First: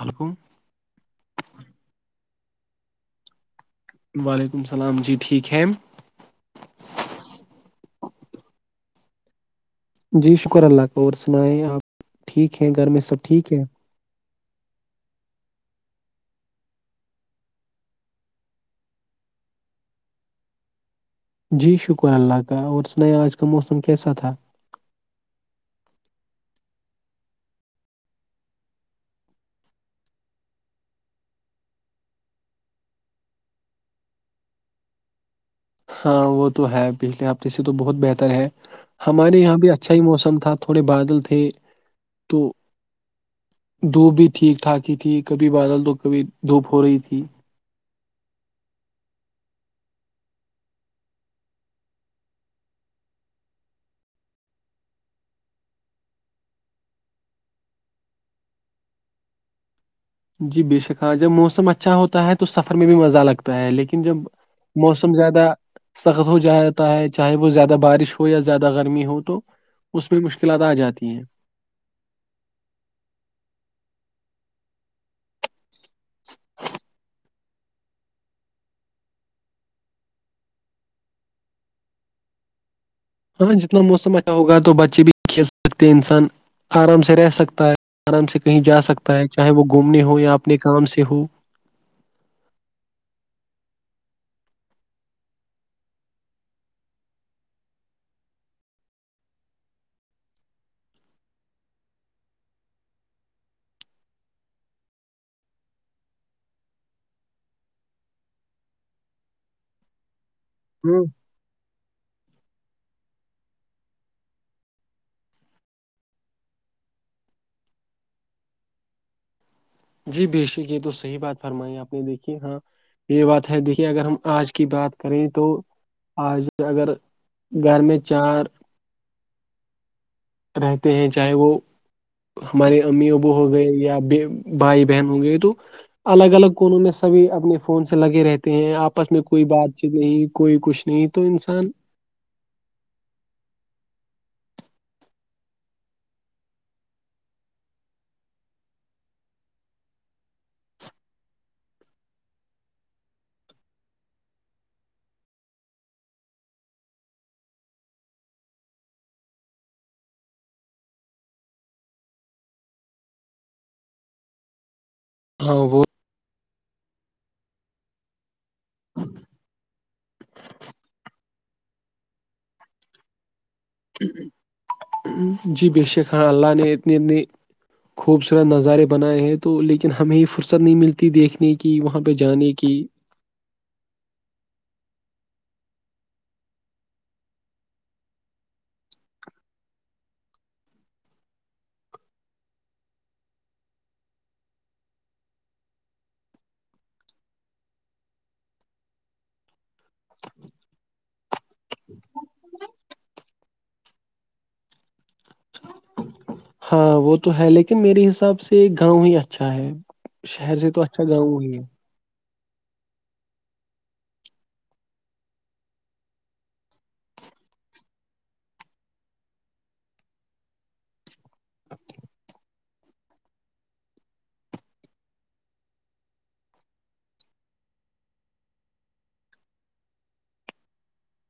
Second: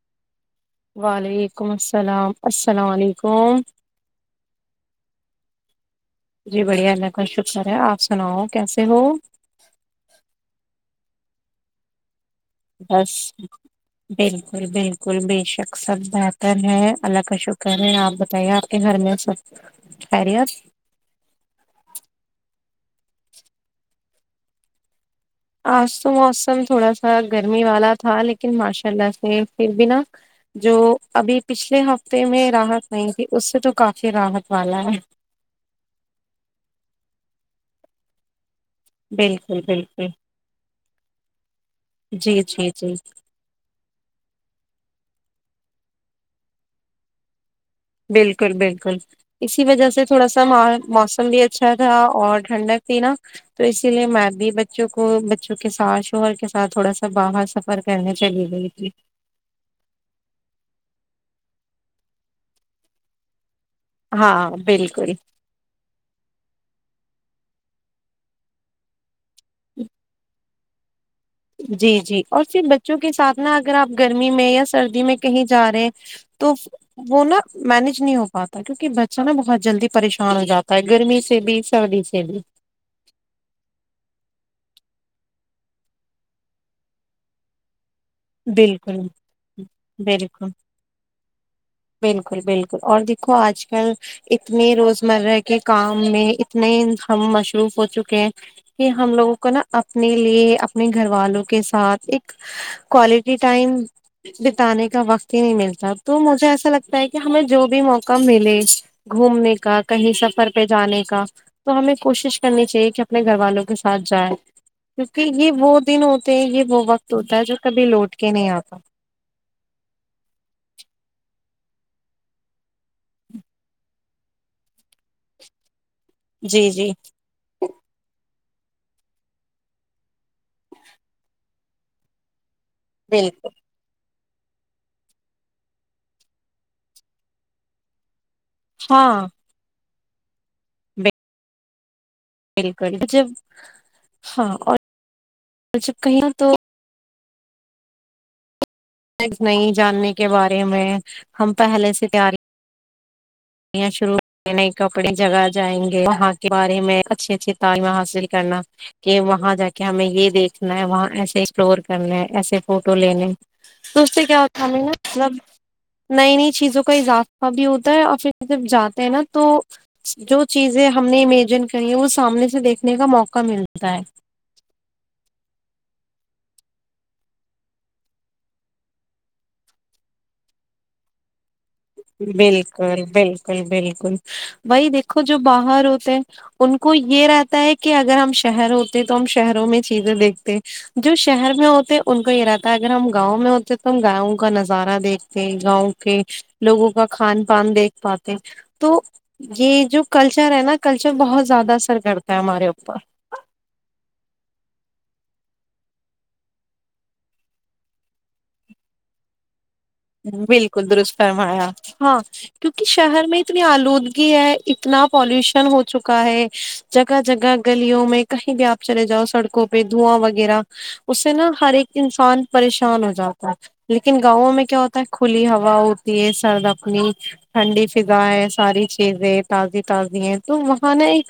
hello وعلیکم السلام السلام علیکم وعلیکم السلام جی ٹھیک ہے جی بڑھیا اللہ کا شکر ہے آپ سناؤ کیسے ہو جی شکر اللہ کا اور سنائ آپ ٹھیک ہے گھر میں بس سب ٹھیک ہے بالکل بالکل بے شک سب بہتر ہے اللہ کا شکر ہے آپ بتائیے آپ کے گھر میں سب خیریت جی شکر اللہ کا اور سنا آج کا موسم کیسا تھا آج تو موسم تھوڑا سا گرمی والا تھا لیکن ماشاء اللہ سے پھر بھی نا جو ابھی پچھلے ہفتے میں راحت نہیں تھی اس سے تو کافی راحت والا ہے ہاں وہ تو ہے پچھلے ہفتے سے تو بہت بہتر ہے ہمارے یہاں بالکل بھی اچھاہی بالکل موسم تھا تھوڑے بادل تھے جی تو جی جی دھوپ بھی ٹھیک ٹھاک ہی تھی کبھی بادل تو کبھی دھوپ ہو رہی تھی بالکل بالکل اسی وجہ سے تھوڑا سا موسم بھی اچھا تھا اور ٹھنڈک تھی نا تو اسی لیے میں بھی بچوں کو بچوں کے ساتھ شوہر کے ساتھ تھوڑا سا باہر سفر کرنے چلے گئی تھی جی بے شک ہاں جب موسم اچھا ہوتا ہے تو سفر میں بھی مزہ لگتا ہے لیکن جب ہاں بالکل موسم زیادہ سخت ہو جاتا ہے چاہے وہ زیادہ بارش ہو یا زیادہ گرمی ہو تو اس میں مشکل کلات آ جاتی ہیں جی جی اور پھر بچوں کے ساتھ ن اگر آپ گرمی میں یا سردی میں کہیں جا رہے ہیں تو وہ نا مینج نہیں ہو پاتا کیونکہ بچہ نا بہت جلدی پریشان ہو جاتا ہے گرمی سے بھی سردی سے بھی ہاں جتنا موسم اچھا ہوگا تو بچے بھی کھیل سکتے ہیں انسان آرام سے رہ سکتا ہے آرام سے کہیں جا بالکل سکتا ہے چاہے وہ گھومنے ہو یا بالکل اپنے کام سے ہو بالکل بالکل اور دیکھو آج کل اتنے روزمرہ کے کام میں اتنے ہم مصروف ہو چکے ہیں کہ ہم لوگوں کو نا اپنے لیے اپنے گھر والوں کے ساتھ ایک کوالٹی ٹائم بتانے کا وقت ہی نہیں ملتا تو مجھے ایسا لگتا ہے کہ ہمیں جو بھی موقع ملے گھومنے کا کہیں سفر پہ جانے ہوں کا تو ہمیں کوشش کرنی چاہیے کہ اپنے گھر والوں کے ساتھ جائیں کیونکہ یہ وہ دن ہوتے ہیں یہ وہ وقت ہوتا ہے جو کبھی لوٹ کے نہیں آتا جی بے شک یہ تو صحیح بات فرمائی آپ نے دیکھی ہاں یہ بات ہے دیکھیے اگر ہم آج کی بات کریں تو آج جی جی اگر گھر میں چار رہتے ہیں چاہے وہ ہمارے امی ابو بالکل ہو گئے یا بے بھائی بہن ہوں گئے تو الگ الگ کونوں میں سبھی اپنے فون سے لگے رہتے ہیں آپس میں ہاں کوئی بات چیت نہیں کوئی کچھ نہیں تو انسان بالکل جب ہاں اور جب کہی تو نہیں جاننے کے بارے میں ہم پہلے سے تیاری یہاں شروع نئے نئے کپڑے جگا جائیں گے یہاں کے بارے میں اچھی اچھی تعلیم حاصل کرنا کہ وہاں جا کے ہمیں یہ دیکھنا ہے وہاں ایسے ایکسپلور کرنے ہے ایسے فوٹو لینے تو اسے کیا ہوتا ہم نا مطلب ہاں وہ نئی نئی چیزوں کا اضافہ بھی ہوتا ہے اور پھر جب جاتے ہیں نا تو جو چیزیں ہم نے امیجن کری ہے وہ سامنے سے دیکھنے کا موقع ملتا ہے جی بے شک ہاں اللہ نے انیتنی خوبصورت نظارے بنائے ہیں تو لیکن ہمیں یہ فرصت نہیں ملتی دیکھنے کی وہاں پہ جانے کی بالکل بالکل بالکل بائی دیکھو جو باہر ہوتے ہیں ان کو یہ رہتا ہے کہ اگر ہم شہر ہوتے ہیں تو ہم شہروں میں چیزیں دیکھتے جو شہر میں ہوتے ان کو یہ رہتا ہے اگر ہم گاؤں میں ہوتے تو ہم گاؤں کا نظارہ دیکھتے گاؤں کہ لوگوں کا کھان پان دیکھ پاتے تو یہ جو کلچر ہے نا کلچر بہت زیادہ اثر کرتا ہے ہمارے اوپر ہاں وہ تو ہے لیکن میرے حساب سے گاؤں ہی اچھا ہے شہر سے تو بالکل اچھا درس گاؤں ہی ہے فرمایا ہاں کیونکہ شہر میں اتنی آلودگی ہے اتنا پالوشن ہو چکا ہے جگہ جگہ گلیوں میں کہیں بھی آپ چلے جاؤ سڑکوں پہ دھواں وغیرہ اس سے نا ہر ایک انسان پریشان ہو جاتا ہے لیکن گاؤوں میں کیا ہوتا کھلی ہوا ہوتی ہے سرد اپنی ٹھنڈی فضا ہے ساری چیزیں تازی تازی ہے تو وہاں نا ایک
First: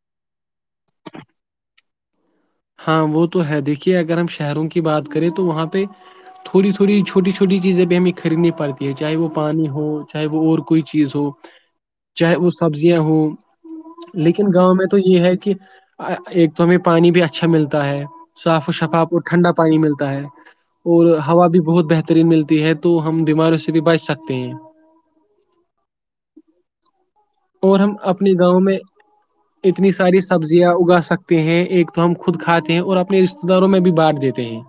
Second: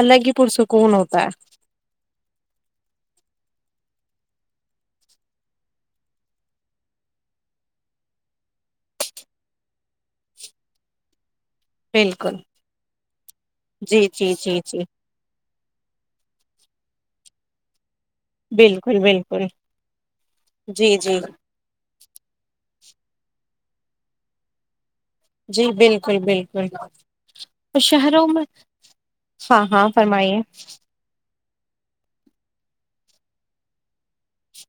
الگ ہی پرسکون ہوتا ہے ہاں وہ تو ہے دیکھیے اگر ہم شہروں کی بات کریں تو وہاں پہ تھوڑی تھوڑی چھوٹی چھوٹی چیزیں بھی ہمیں خریدنی پڑتی ہے چاہے وہ پانی ہو چاہے وہ اور کوئی چیز ہو بالکل چاہے وہ سبزیاں ہووں جی جی لیکن جی گاؤں جی میں تو یہ ہے کہ ایک تو ہمیں پانی بھی اچھا ملتا ہے صاف و بالکل شفاف اور بالکل ٹھنڈا پانی ملتا ہے جی اور جی ہوا بھی بہت بہتر ری ملتی ہے تو ہم بیماریوں سے بھی بچ سکتے ہیں جی بالکل بالکل اور ہم اپنی گاؤں میں ہاں ہاں اتنی ساری فرمائیے سبزیاں اگا سکتے ہیں ایک تو ہم خود کھاتے ہیں اور اپنے رشتے داروں میں بھی بانٹ دیتے ہیں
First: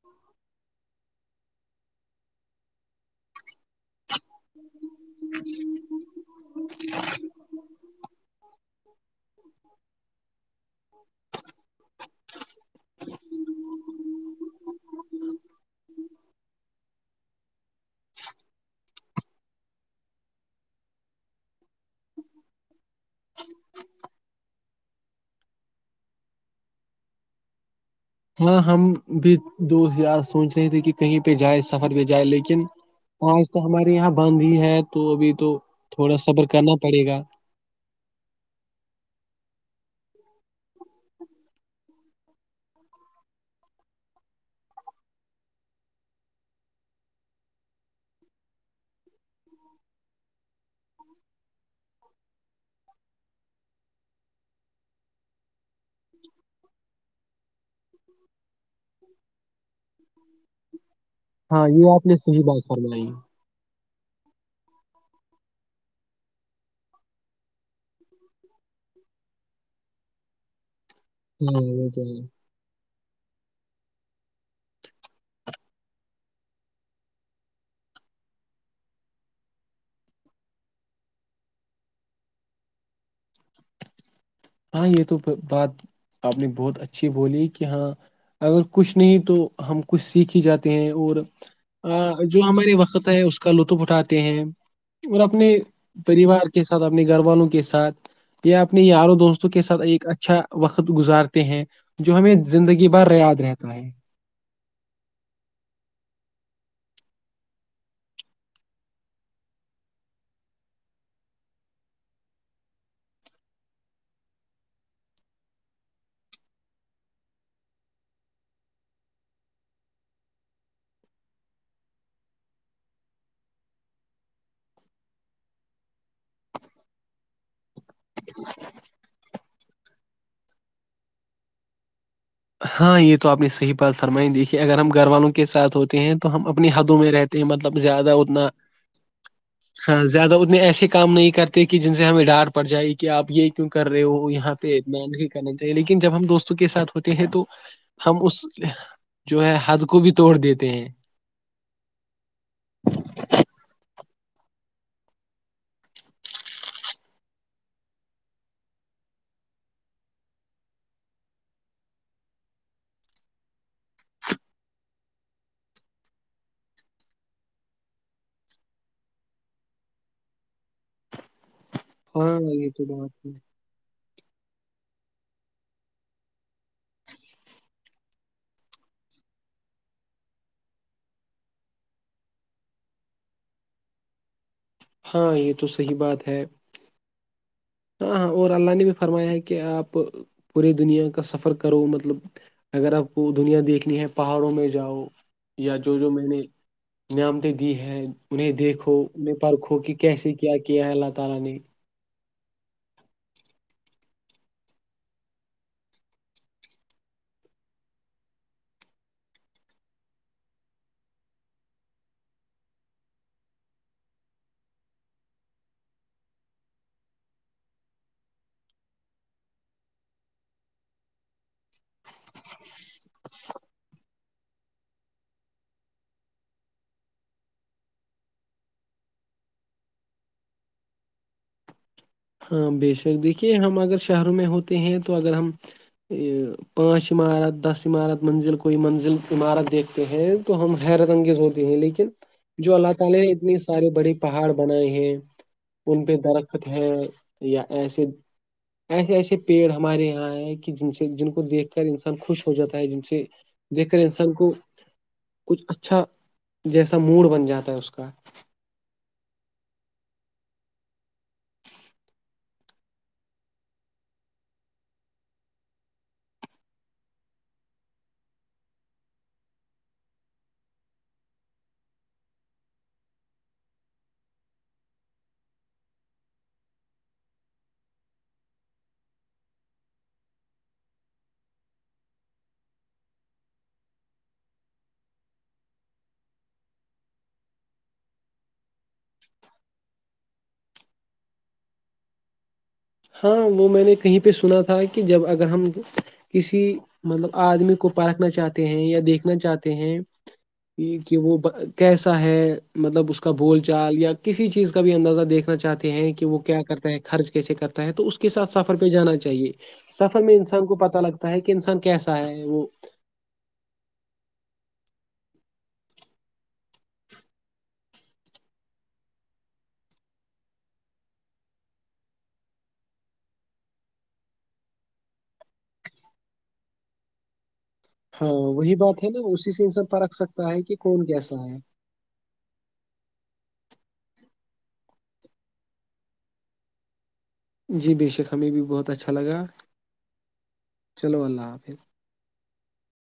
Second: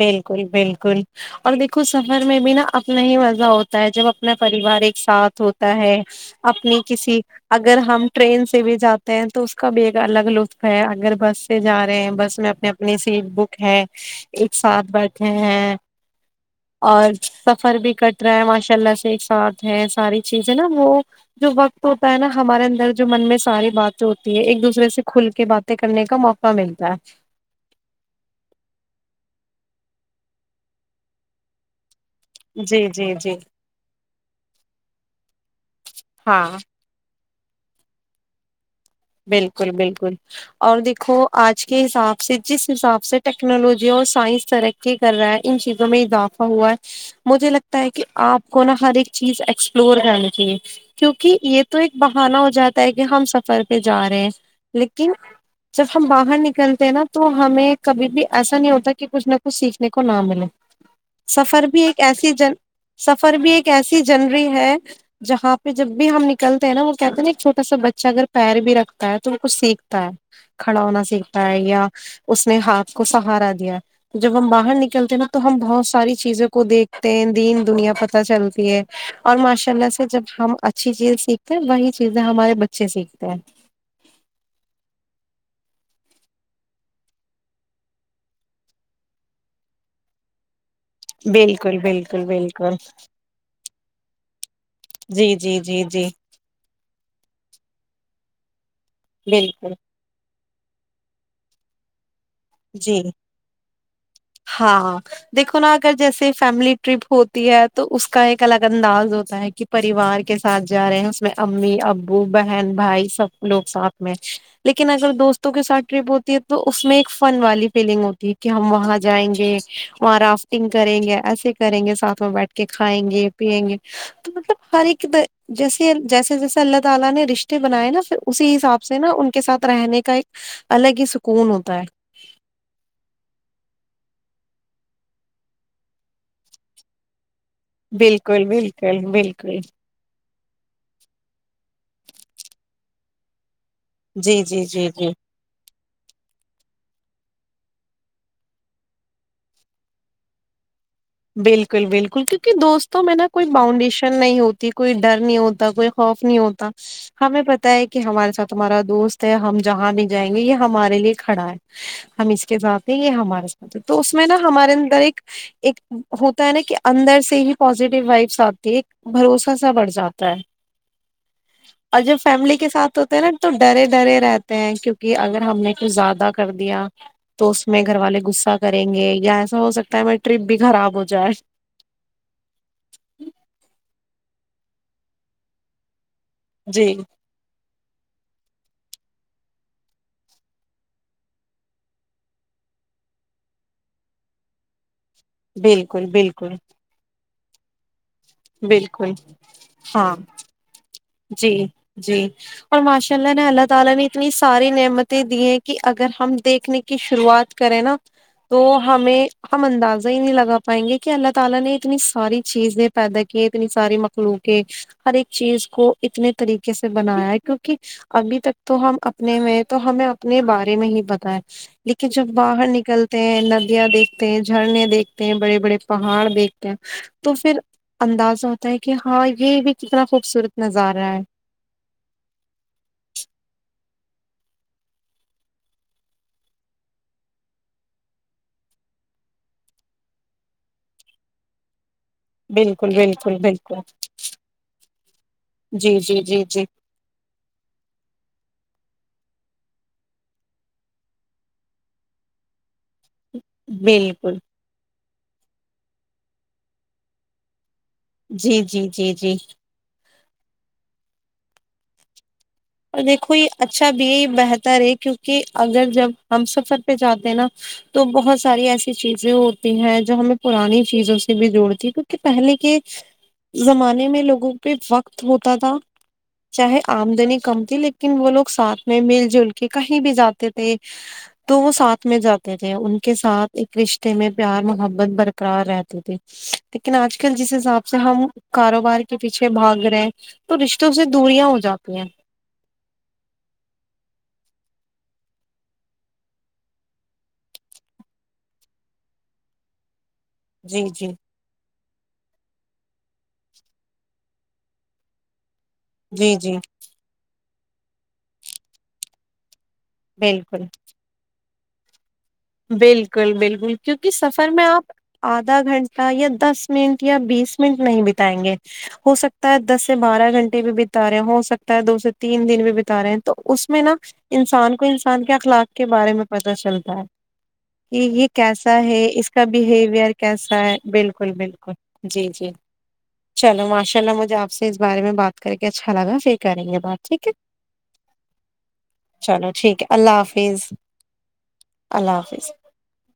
بالکل بالکل اور دیکھو سفر میں بھی نا اپنا ہی مزہ ہوتا ہے جب اپنا پریوار ایک ساتھ ہوتا ہے اپنی کسی اگر ہم ٹرین سے بھی جاتے ہیں تو اس کا بھی ایک الگ لطف ہے اگر بس سے جا رہے ہیں بس میں اپنے اپنی سیٹ بک ہے ایک ساتھ بیٹھے ہیں اور سفر بھی کٹ رہا ہے ماشاء اللہ سے ایک ساتھ ہے ساری چیزیں نا وہ جو وقت ہوتا ہے نا ہمارے اندر جو من میں ساری باتیں ہوتی ہے ایک دوسرے سے کھل کے بات کرنے کا موقع ملتا ہے ہاں ہم بھی دوست یار سوچ رہے تھے کہ کہیں پہ جائے سفر پہ جائے لیکن ہے جی جی لیکن جی آج تو ہمارے یہاں بند ہی ہے تو ابھی تو تھوڑا صبر ہاں کرنا پڑے گا بالکل بالکل اور دیکھو آج کے حساب سے جس حساب سے ٹیکنالوجی اور سائنس ترکی کر رہا ہے ان چیزوں میں اضافہ ہوا ہے مجھے لگتا ہے کہ آپ کو نا ہر ایک چیز ایکسپلور کرنی چاہیے کیونکہ یہ تو ایک بہانہ ہو جاتا ہے کہ ہم سفر پہ جا رہے ہیں لیکن جب ہم باہر نکلتے ہیں نا تو ہمیں کبھی بھی ایسا نہیں ہوتا کہ کچھ نہ کچھ سیکھنے کو نہ ملے ہاں سفر بھی یہ ایک آپ نے ایسی صحیح جن بات فرمائی سفر بھی ایک ایسی جنری ہے جہاں پہ جب بھی ہم نکلتے ہیں نا وہ کہتے ہیں نا ایک چھوٹا سا بچہ اگر پیر بھی رکھتا ہے تو وہ کچھ سیکھتا ہے کھڑا ہونا سیکھتا ہے ہاں یا وہ تو ہے اس اپنے ہاتھ کو سہارا دیا جب ہم باہر نکلتے ہیں نا تو ہم بہت ساری چیزوں کو دیکھتے ہیں دین دنیا پتہ چلتی ہے اور ماشاء اللہ سے جب ہم اچھی چیز سیکھتے ہیں وہی چیزیں ہمارے بچے سیکھتے ہیں ہاں یہ تو بات آپ نے بہت اچھی بولی کہ ہاں اگر کچھ نہیں تو ہم کچھ سیکھ ہی جاتے ہیں اور بالکل بالکل جو ہمارے بالکل وقت ہے اس کا لطف اٹھاتے ہیں اور جی اپنے جی جی جی پریوار کے ساتھ اپنے گھر والوں کے سات یا اپنے یاروں دوستوں کے بالکل سات ایک اچھا وقت گزارتے ہیں جو ہمیں زندگی جی بھر یاد رہتا ہے ہاں دیکھو نا اگر جیسے فیملی ٹرپ ہوتی ہے تو اس کا ایک الگ انداز ہوتا ہے کہ پریوار کے ساتھ جا رہے ہیں اس میں امی ابو بہن بھائی سب لوگ ساتھ میں لیکن اگر دوستوں کے ساتھ ٹرپ ہوتی ہے تو اس میں ایک فن والی فیلنگ ہوتی ہے کہ ہم وہاں جائیں گے وہاں رافٹنگ کریں گے ایسے کریں گے ساتھ میں بیٹھ کہ کھائیں گے پیئیں گے تو مطلب ہر ایک جیسے جیسے جیسے اللہ تعالی نے رشتے بنائے نا پھر اسی حساب سے نا ان کے ساتھ رہنے کا ایک الگ ہی سکون ہوتا ہے ہاں یہ تو آپنی صحیح بات فرمائی دیکھیے اگر ہم گھر والوں کے ساتھ ہوتے ہیں تو ہم اپنی حدوں میں رہتے ہیں مطلب زیادہ بالکل اتنا بالکل بالکل ہاں زیادہ اتنے ایسے کام نہیں کرتے کہ جن سے ہمیں ڈانٹ پڑ جائے کہ آپ یہ کیوں کر رہے ہو جی یہاں جی پہ جی اتنا جی نہیں کرنا چاہیے لیکن جب ہم دوستوں کے ساتھ ہوتے ہیں تو ہم اس جو ہے حد کو بھی توڑ دیتے ہیں بالکل بالکل کیونکہ دوستوں میں نا کوئی باؤنڈیشن نہیں ہوتی کوئی ڈر نہیں ہوتا کوئی خوف نہیں ہوتا ہمیں پتہ ہے کہ ہمارے ساتھ تمہارا دوست ہے ہم جہاں بھی جائیں گے یہ ہمارے لیے کھڑا ہے ہم اس کے ساتھ ہیں یہ ہمارے ساتھ ہے تو اس میں نا ہمارے اندر ایک ایک ہوتا ہے نا کہ اندر سے ہی پزیٹیو وائبس آتی بھروسہ سا بڑھ جاتا ہے اور جب ہاں فیملی کے یہ تو ساتھ ہوتے ہیں بات نا ہے تو ڈرے ڈرے رہتے ہیں کیونکہ اگر ہم نے کچھ زیادہ کر دیا تو اس میں گھر والے غصہ کریں گے یا ایسا ہو سکتا ہے مے ٹرپ بھی خراب ہو جائے ہاں یہ تو صحی بات ہے جی ہاں ہاں اور اللہ نے بھی فرمایا ہے کہ آپ پورے دنیا کا سفر کرو مطلب اگر آپ کو دنیا دیکھنی ہے پہاڑوں میں جاؤ یا جو بالکل جو میں نے بالکل نعمتیں دی ہیں انہیں دیکھو بالکل انہیں پرکھو کہ ہاں کیسے کیا کیا حالت جی جی اور ماشاء اللہ نے اللہ تعالی نے اتنی ساری نعمتیں دی ہیں کہ اگر ہم دیکھنے کی شروعات کرے نا تو ہمیں ہم اندازہ ہی نہیں لگا پائیں گے کہ اللہ تعالی نے اتنی ساری چیزیں پیدا کیے اتنی ساری مخلوق ہر ایک چیز کو اتنے طریقے سے بنایا ہے کیونکہ ابھی تک تو ہم اپنے میں تو ہمیں اپنے بارے میں ہی پتا ہے لیکن جب باہر نکلتے ہیں ندیاں دیکھتے ہیں جھرنے دیکھتے ہیں بڑے بڑے پہاڑ دیکھتے ہیں تو پھر اندازہ ہوتا ہے کہ ہاں یہ بھی کتنا خوبصورت نظارہ ہے ہاں بےشک دیکھیے ہم اگر شہروں میں ہوتے ہیں تو اگر ہم یہ پانچ عمارت دس عمارت منزل کو یہ منزل عمارت دیکھتے ہے تو ہم حیرت انگیز ہوتے ہیں لیکن جو بالکل اللہ تعالی نے بالکل اتنی بالکل سارے بڑے پہاڑ بنائے ہیں جی ان پہ جی جی جی درخت ہے یا ایسے ایسے ایسے پیڑ ہمارے یہاں ہے کہ جن سے جن کو دیکھ کر انسان خوش ہو جاتا ہے جن سے کہ دیکھ کر انسان بالکل کو کچھ اچھا جیسا موڈ بن جاتا ہے اس کا جی جی جی جی اور دیکھو یہ اچھا بھی ہے یہ بہتر ہے کیونکہ اگر جب ہم سفر پہ جاتے ہیں نا تو بہت ساری ایسی چیزیں ہوتی ہیں جو ہمیں پرانی چیزوں سے بھی جوڑتی کیونکہ پہلے کے زمانے میں لوگوں پہ وقت ہوتا تھا چاہے آمدنی کم تھی لیکن وہ لوگ ساتھ میں مل جل کے کہیں بھی جاتے تھے تو وہ ساتھ میں جاتے تھے ان کے ساتھ ایک رشتے میں پیار محبت برقرار رہتی تھی لیکن آج کل جس حساب سے ہم کاروبار کے پیچھے بھاگ رہے تو رشتوں سے دوریاں ہو جاتی ہیں ہاں وہ میں نے کہیں پہ سنا تھا کہ جب اگر ہم کسی مطلب آدمی کو پرکھنا چاہتے ہیں یا دیکھنا چاہتے ہیں جی یہ جی کہ وہ کیسا ہے مطلب اس کا بول چال یا کسی چیز کا بھی اندازہ دیکھنا چاہتے ہیں کہ جی وہ جی کیا کرتا ہے خرچ کیسے کرتا ہے تو اس کے ساتھ سفر پہ جانا چاہیے سفر میں بالکل انسان کو پتا لگتا ہے کہ انسان کیسے بالکل بالکل کیونکہ سفر میں آپ آدھا گھنٹہ یا دس منٹ یا بیس منٹ نہیں بتائیں گے ہو سکتا ہے دس سے بارہ گھنٹے بھی بتا رہے ہیں ہو سکتا ہے دو سے تین دن بھی بتا رہے ہیں تو اس میں نا انسان کو انسان کے اخلاق کے بارے میں پتہ چلتا ہے کہ یہ ہاں وہی کیسا ہے بات نا اس کا اسی سے انسان بیہیوئیر پرکھ سکتا کیسا ہے کہ کون بالکل کیسا بالکل ہے جی جی چلو ماشاء اللہ مجھے آپ سے اس بارے میں بات کر کے اچھا لگا پھر کریں گے بات ٹھیک ہے جی بے شک ہمیں بھی بہت اچھا لگا چلو ٹھیک ہے اللہ حافظ چلو اللہ حافظ اللہ حافظ